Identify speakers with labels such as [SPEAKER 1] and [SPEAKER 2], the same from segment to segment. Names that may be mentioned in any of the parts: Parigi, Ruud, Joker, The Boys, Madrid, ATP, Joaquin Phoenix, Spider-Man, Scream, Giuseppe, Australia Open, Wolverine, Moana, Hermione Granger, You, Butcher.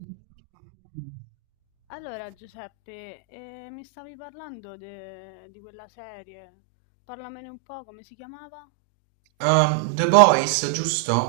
[SPEAKER 1] Ehm,
[SPEAKER 2] Allora, Giuseppe, mi stavi parlando di quella serie. Parlamene un po', come si chiamava?
[SPEAKER 1] The Boys, giusto?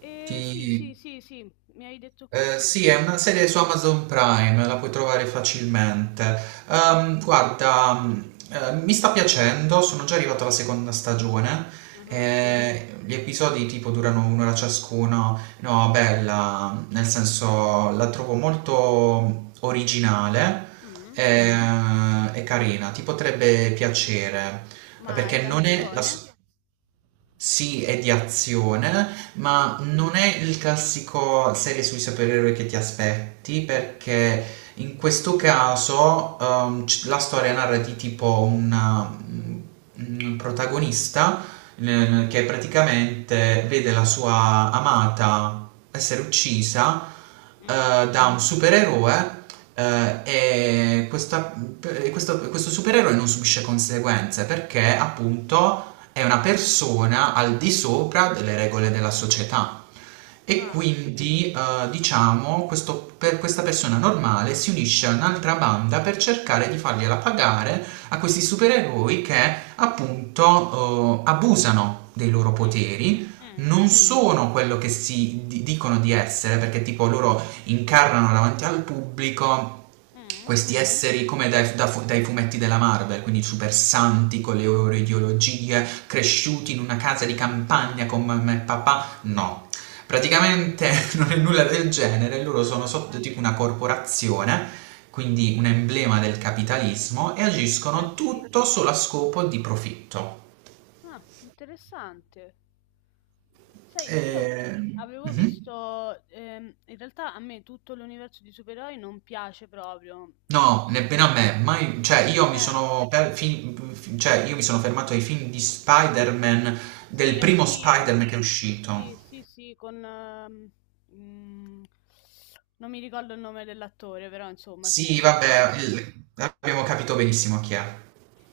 [SPEAKER 2] Sì,
[SPEAKER 1] Ti-
[SPEAKER 2] sì, sì, sì, mi hai detto
[SPEAKER 1] eh,
[SPEAKER 2] così,
[SPEAKER 1] sì,
[SPEAKER 2] sì,
[SPEAKER 1] è
[SPEAKER 2] sì.
[SPEAKER 1] una serie su Amazon Prime, la puoi trovare facilmente. Guarda, mi sta piacendo, sono già arrivato alla seconda stagione.
[SPEAKER 2] Ah,
[SPEAKER 1] Gli episodi tipo durano un'ora ciascuno. No, bella, nel senso la trovo molto originale
[SPEAKER 2] mm,
[SPEAKER 1] eh, e, carina, ti potrebbe piacere.
[SPEAKER 2] ma è
[SPEAKER 1] Perché non è la.
[SPEAKER 2] d'azione?
[SPEAKER 1] Sì, è di azione, ma
[SPEAKER 2] Mm,
[SPEAKER 1] non è il classico serie sui supereroi che ti aspetti perché in questo caso, la storia narra di tipo un protagonista che praticamente vede la sua amata essere uccisa
[SPEAKER 2] mm.
[SPEAKER 1] da un supereroe eh, e questa- e questo supereroe non subisce conseguenze perché appunto è una persona al di sopra delle regole della società. E
[SPEAKER 2] Ah,
[SPEAKER 1] quindi, diciamo, per questa persona normale si unisce a un'altra banda per cercare di fargliela pagare a questi supereroi che appunto abusano dei loro
[SPEAKER 2] mm,
[SPEAKER 1] poteri,
[SPEAKER 2] mm,
[SPEAKER 1] non sono quello che si dicono di essere, perché tipo loro incarnano davanti al pubblico
[SPEAKER 2] mm,
[SPEAKER 1] questi esseri come dai fumetti della Marvel, quindi super
[SPEAKER 2] sì.
[SPEAKER 1] santi con le loro ideologie, cresciuti in una casa di campagna con mamma e papà. No, praticamente non è nulla del genere, loro sono
[SPEAKER 2] Ah,
[SPEAKER 1] sotto tipo una corporazione, quindi un emblema del capitalismo, e agiscono
[SPEAKER 2] sì.
[SPEAKER 1] tutto solo a scopo di profitto.
[SPEAKER 2] Ah, interessante. Sai, io
[SPEAKER 1] Ehm,
[SPEAKER 2] avevo
[SPEAKER 1] mhm.
[SPEAKER 2] visto, in realtà a me tutto l'universo di supereroi non piace proprio. Mm,
[SPEAKER 1] No, nemmeno a me, mai, cioè io mi
[SPEAKER 2] eh,
[SPEAKER 1] sono per- fin- fin- cioè, io mi sono fermato ai film di Spider-Man, del
[SPEAKER 2] sì,
[SPEAKER 1] primo
[SPEAKER 2] anch'io.
[SPEAKER 1] Spider-Man che è uscito.
[SPEAKER 2] Sì, sì, sì, con, mm, non mi ricordo il nome dell'attore, però insomma ci
[SPEAKER 1] Sì,
[SPEAKER 2] siamo capiti.
[SPEAKER 1] vabbè, il- abbiamo capito benissimo chi è.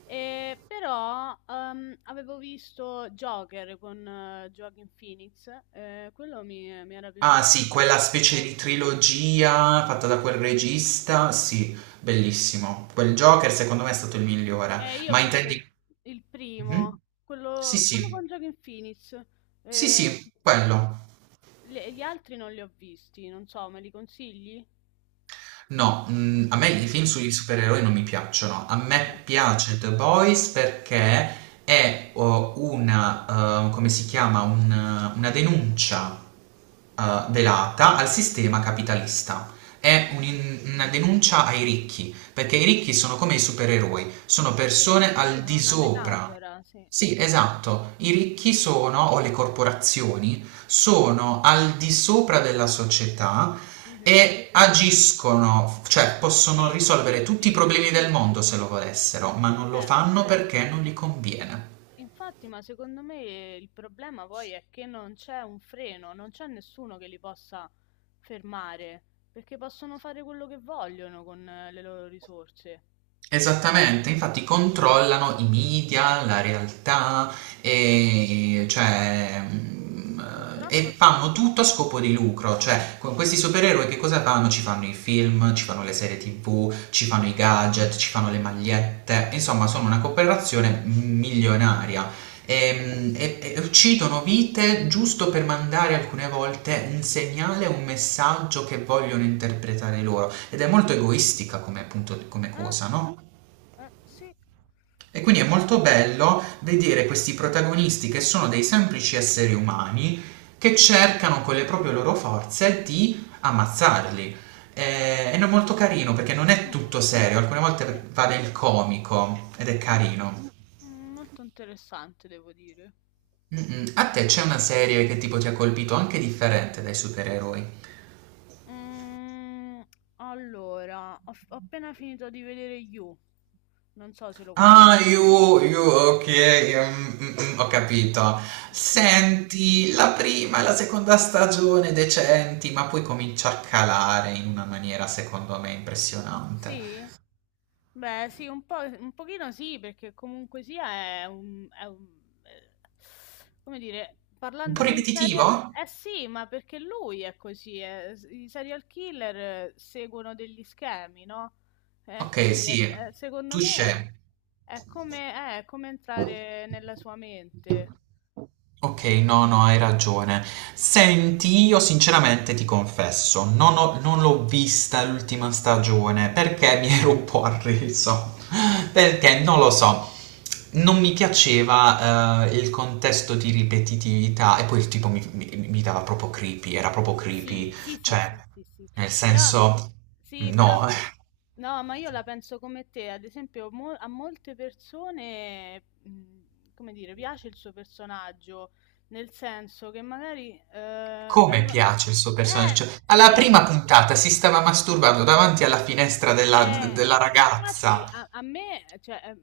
[SPEAKER 2] E, però avevo visto Joker con Joaquin Phoenix, quello mi era
[SPEAKER 1] Ah
[SPEAKER 2] piaciuto
[SPEAKER 1] sì, quella specie
[SPEAKER 2] tantissimo.
[SPEAKER 1] di trilogia fatta da quel regista, sì, bellissimo. Quel Joker secondo me è stato il migliore,
[SPEAKER 2] Io ho
[SPEAKER 1] ma
[SPEAKER 2] visto il,
[SPEAKER 1] intendi...
[SPEAKER 2] il primo,
[SPEAKER 1] Mhm. Sì,
[SPEAKER 2] quello
[SPEAKER 1] sì,
[SPEAKER 2] con Joaquin Phoenix.
[SPEAKER 1] sì,
[SPEAKER 2] Eh,
[SPEAKER 1] sì, quello.
[SPEAKER 2] gli altri non li ho visti, non so, me li consigli?
[SPEAKER 1] No, a me i film sui supereroi non mi piacciono. A me piace The Boys perché è o una, come si chiama, un una denuncia, velata al sistema capitalista. È
[SPEAKER 2] Mm, mm.
[SPEAKER 1] un'in una denuncia ai ricchi, perché i ricchi sono come i supereroi, sono
[SPEAKER 2] Sì,
[SPEAKER 1] persone
[SPEAKER 2] sì,
[SPEAKER 1] al
[SPEAKER 2] è
[SPEAKER 1] di
[SPEAKER 2] una
[SPEAKER 1] sopra.
[SPEAKER 2] metafora, sì.
[SPEAKER 1] Sì, esatto, i ricchi sono, o le corporazioni, sono al di sopra della società
[SPEAKER 2] Mhm.
[SPEAKER 1] e agiscono, cioè
[SPEAKER 2] Eh
[SPEAKER 1] possono
[SPEAKER 2] sì,
[SPEAKER 1] risolvere tutti i
[SPEAKER 2] sì, sì,
[SPEAKER 1] problemi del
[SPEAKER 2] sì.
[SPEAKER 1] mondo se lo volessero, ma non lo
[SPEAKER 2] Eh,
[SPEAKER 1] fanno perché non gli
[SPEAKER 2] eh,
[SPEAKER 1] conviene.
[SPEAKER 2] Infatti, ma secondo me il problema poi è che non c'è un freno, non c'è nessuno che li possa fermare, perché possono fare quello che vogliono con le loro risorse.
[SPEAKER 1] Esattamente, infatti controllano i media, la realtà
[SPEAKER 2] Eh sì,
[SPEAKER 1] e, cioè, mm,
[SPEAKER 2] purtroppo
[SPEAKER 1] e
[SPEAKER 2] è
[SPEAKER 1] fanno
[SPEAKER 2] così.
[SPEAKER 1] tutto a scopo di lucro, cioè con questi supereroi che cosa fanno? Ci fanno i film, ci fanno le serie TV, ci fanno i
[SPEAKER 2] Eh,
[SPEAKER 1] gadget, ci fanno le magliette, insomma sono una cooperazione milionaria. E uccidono vite giusto per mandare alcune volte un segnale, un messaggio che vogliono interpretare loro ed è molto egoistica come, appunto, come
[SPEAKER 2] eh,
[SPEAKER 1] cosa, no?
[SPEAKER 2] sì.
[SPEAKER 1] E quindi è molto bello vedere questi protagonisti che sono dei semplici esseri umani che cercano con le proprie loro forze di ammazzarli. Ed è no, molto carino perché non è
[SPEAKER 2] Mm,
[SPEAKER 1] tutto serio, alcune
[SPEAKER 2] sì.
[SPEAKER 1] volte va nel comico ed è
[SPEAKER 2] Mm,
[SPEAKER 1] carino.
[SPEAKER 2] Molto interessante, devo dire.
[SPEAKER 1] Mm-mm. A te c'è una serie che tipo ti ha colpito anche differente dai supereroi?
[SPEAKER 2] Mhmm, allora, ho appena finito di vedere You. Non so se lo
[SPEAKER 1] Ah,
[SPEAKER 2] conosci.
[SPEAKER 1] you, you, ok, mm, mm, mm, ho capito. Senti, la prima e la seconda stagione decenti, ma poi comincia a calare in una maniera secondo me impressionante.
[SPEAKER 2] Sì? Beh, sì, un po' un pochino sì, perché comunque sia è un eh, come dire,
[SPEAKER 1] Un po'
[SPEAKER 2] parlando di un
[SPEAKER 1] ripetitivo?
[SPEAKER 2] seria eh sì, ma perché lui è così, i serial killer seguono degli schemi, no,
[SPEAKER 1] Ok,
[SPEAKER 2] quindi è s
[SPEAKER 1] sì,
[SPEAKER 2] è secondo me
[SPEAKER 1] touché.
[SPEAKER 2] è come entrare nella sua mente.
[SPEAKER 1] Okay, no, no, hai ragione. Senti, io sinceramente ti confesso, non l'ho vista l'ultima stagione perché mi ero un po' arreso, perché non lo so, non mi piaceva, il contesto di ripetitività e poi il tipo mi dava proprio creepy, era proprio
[SPEAKER 2] Sì,
[SPEAKER 1] creepy,
[SPEAKER 2] sì, sì,
[SPEAKER 1] cioè
[SPEAKER 2] sì, sì, sì.
[SPEAKER 1] nel
[SPEAKER 2] Però,
[SPEAKER 1] senso
[SPEAKER 2] sì, però,
[SPEAKER 1] no,
[SPEAKER 2] no, ma io la penso come te. Ad esempio, a molte persone, come dire, piace il suo personaggio, nel senso che magari
[SPEAKER 1] come
[SPEAKER 2] vengono.
[SPEAKER 1] piace il suo personaggio,
[SPEAKER 2] Eh,
[SPEAKER 1] cioè alla prima
[SPEAKER 2] sì,
[SPEAKER 1] puntata si stava masturbando davanti alla finestra della d della ragazza.
[SPEAKER 2] infatti a me, cioè, eh,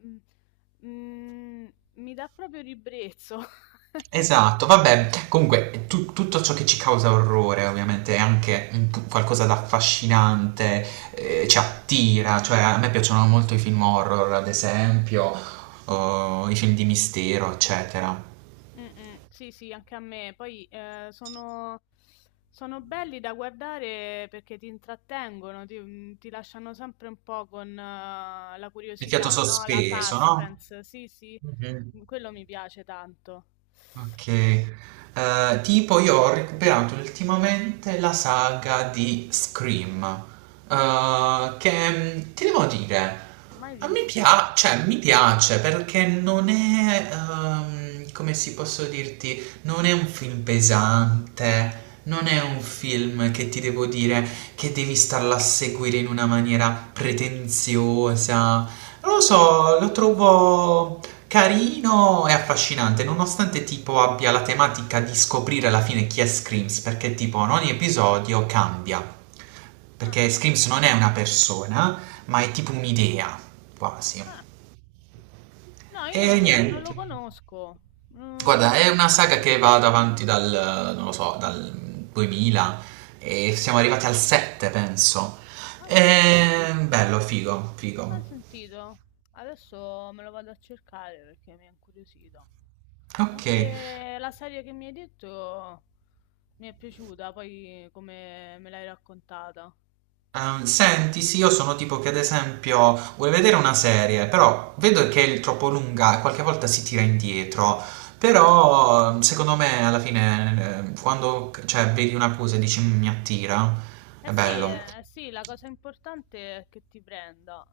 [SPEAKER 2] mh, mh, mi dà proprio ribrezzo.
[SPEAKER 1] Esatto, vabbè, comunque tutto ciò che ci causa orrore ovviamente è anche qualcosa d'affascinante, ci attira, cioè a me piacciono molto i film horror, ad esempio, o i film di mistero, eccetera.
[SPEAKER 2] Mh-mh. Sì, sì, anche a me. Poi, sono belli da guardare perché ti intrattengono, ti lasciano sempre un po' con la
[SPEAKER 1] Il fiato
[SPEAKER 2] curiosità, no, la
[SPEAKER 1] sospeso, no?
[SPEAKER 2] suspense. Sì, sì,
[SPEAKER 1] Mhm.
[SPEAKER 2] quello mi piace tanto.
[SPEAKER 1] Ok, tipo io ho recuperato ultimamente la saga di Scream, che ti devo dire,
[SPEAKER 2] Mai
[SPEAKER 1] a me
[SPEAKER 2] vista.
[SPEAKER 1] piace, cioè mi piace perché non è, come si posso dirti, non è un film pesante, non è un film che ti devo dire che devi starla a seguire in una maniera pretenziosa, non lo so, lo trovo. Carino e affascinante, nonostante tipo abbia la tematica di scoprire alla fine chi è Screams, perché tipo in ogni episodio cambia.
[SPEAKER 2] Ah,
[SPEAKER 1] Perché
[SPEAKER 2] ah.
[SPEAKER 1] Screams non è una persona, ma è tipo un'idea, quasi.
[SPEAKER 2] Ah. No, io
[SPEAKER 1] E
[SPEAKER 2] non
[SPEAKER 1] niente.
[SPEAKER 2] lo conosco.
[SPEAKER 1] Guarda,
[SPEAKER 2] Quindi.
[SPEAKER 1] è una saga che va davanti dal, non lo so, dal 2000 e siamo arrivati al 7, penso.
[SPEAKER 2] Ah, sì?
[SPEAKER 1] E bello, figo,
[SPEAKER 2] Mai
[SPEAKER 1] figo.
[SPEAKER 2] sentito. Adesso me lo vado a cercare perché mi ha incuriosito.
[SPEAKER 1] Ok,
[SPEAKER 2] Anche la serie che mi hai detto mi è piaciuta, poi come me l'hai raccontata.
[SPEAKER 1] Senti, sì, io sono tipo che ad esempio vuole vedere una serie, però vedo che è troppo lunga e qualche volta si tira indietro. Però secondo me alla fine quando cioè, vedi una cosa e dici "Mm, mi attira, è
[SPEAKER 2] Sì,
[SPEAKER 1] bello."
[SPEAKER 2] eh sì, la cosa importante è che ti prenda.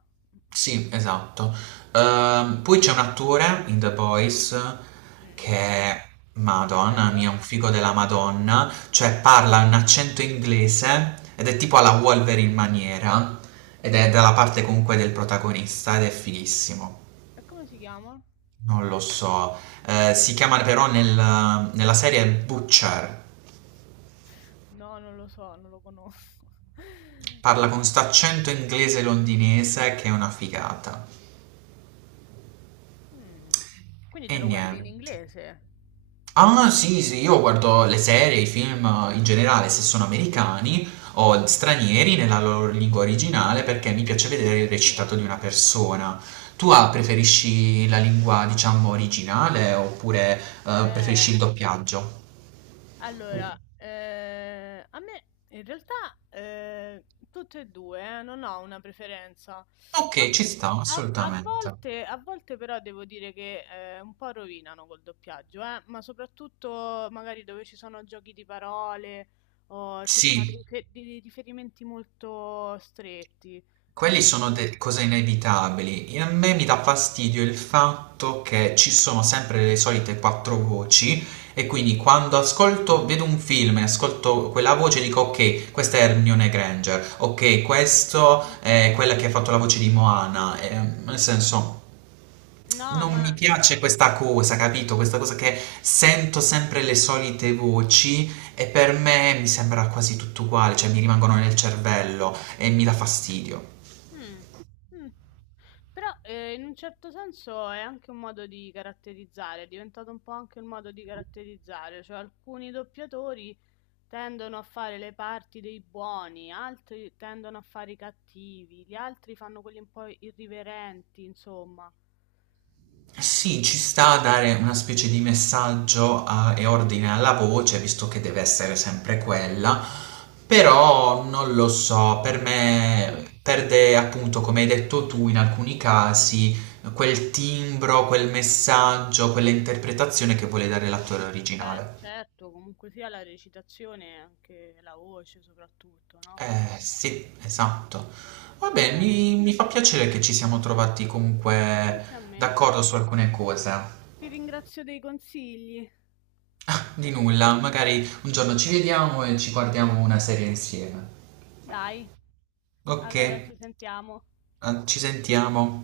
[SPEAKER 1] Sì, esatto. Poi c'è un attore in The Boys che
[SPEAKER 2] Mm,
[SPEAKER 1] è Madonna mia,
[SPEAKER 2] bello.
[SPEAKER 1] un figo della Madonna, cioè parla un accento inglese ed è tipo alla Wolverine maniera ed è dalla parte comunque del protagonista ed è fighissimo.
[SPEAKER 2] E come si chiama?
[SPEAKER 1] Non lo so. Si chiama però nella serie Butcher.
[SPEAKER 2] No, non lo so, non lo conosco.
[SPEAKER 1] Parla con sto accento inglese londinese che è una figata.
[SPEAKER 2] Mm, quindi
[SPEAKER 1] E
[SPEAKER 2] te lo guardi in
[SPEAKER 1] niente.
[SPEAKER 2] inglese?
[SPEAKER 1] Ah, sì, sì, io guardo le serie, i film in generale, se sono americani o stranieri nella loro lingua originale, perché mi piace
[SPEAKER 2] Mm,
[SPEAKER 1] vedere il recitato di una persona. Tu preferisci la lingua, diciamo, originale oppure
[SPEAKER 2] Eh,
[SPEAKER 1] preferisci il doppiaggio?
[SPEAKER 2] Allora, a me in realtà eh, tutte e due, non ho una preferenza. A,
[SPEAKER 1] Ok, ci sta,
[SPEAKER 2] a- a
[SPEAKER 1] assolutamente.
[SPEAKER 2] volte, a volte però devo dire che un po' rovinano col doppiaggio, ma soprattutto magari dove ci sono giochi di parole o ci sono dei,
[SPEAKER 1] Sì.
[SPEAKER 2] dei riferimenti molto stretti.
[SPEAKER 1] Quelli
[SPEAKER 2] Lì
[SPEAKER 1] sono
[SPEAKER 2] sì.
[SPEAKER 1] cose inevitabili. E a me mi dà fastidio il fatto che ci sono sempre le solite quattro voci e quindi quando ascolto, vedo un film e ascolto quella voce dico ok, questa è Hermione Granger, ok, questo
[SPEAKER 2] Mm, mm,
[SPEAKER 1] è
[SPEAKER 2] mm.
[SPEAKER 1] quella che ha fatto la voce di
[SPEAKER 2] Sì.
[SPEAKER 1] Moana. Nel senso,
[SPEAKER 2] No,
[SPEAKER 1] non mi
[SPEAKER 2] ma.
[SPEAKER 1] piace questa cosa, capito? Questa cosa che sento sempre le solite voci e per me mi sembra quasi tutto uguale, cioè mi rimangono nel cervello e mi dà fastidio.
[SPEAKER 2] Mh, mh. Però, in un certo senso è anche un modo di caratterizzare, è diventato un po' anche un modo di caratterizzare, cioè alcuni doppiatori tendono a fare le parti dei buoni, altri tendono a fare i cattivi, gli altri fanno quelli un po' irriverenti, insomma.
[SPEAKER 1] Sì, ci sta a dare una specie di messaggio e ordine alla voce, visto che deve essere sempre quella, però non lo so, per
[SPEAKER 2] Vabbè.
[SPEAKER 1] me perde appunto, come hai detto tu, in alcuni casi quel timbro, quel messaggio, quell'interpretazione che vuole dare
[SPEAKER 2] Mh-mh.
[SPEAKER 1] l'attore
[SPEAKER 2] Beh,
[SPEAKER 1] originale.
[SPEAKER 2] certo, comunque sia la recitazione e anche la voce soprattutto, no?
[SPEAKER 1] Eh sì, esatto. Vabbè,
[SPEAKER 2] Eh,
[SPEAKER 1] mi fa piacere che ci siamo trovati comunque
[SPEAKER 2] anche a me.
[SPEAKER 1] d'accordo su alcune cose.
[SPEAKER 2] Ti ringrazio dei consigli.
[SPEAKER 1] Di nulla, magari un giorno ci vediamo e ci guardiamo una serie insieme.
[SPEAKER 2] Dai.
[SPEAKER 1] Ok,
[SPEAKER 2] Allora, ci sentiamo.
[SPEAKER 1] ci sentiamo.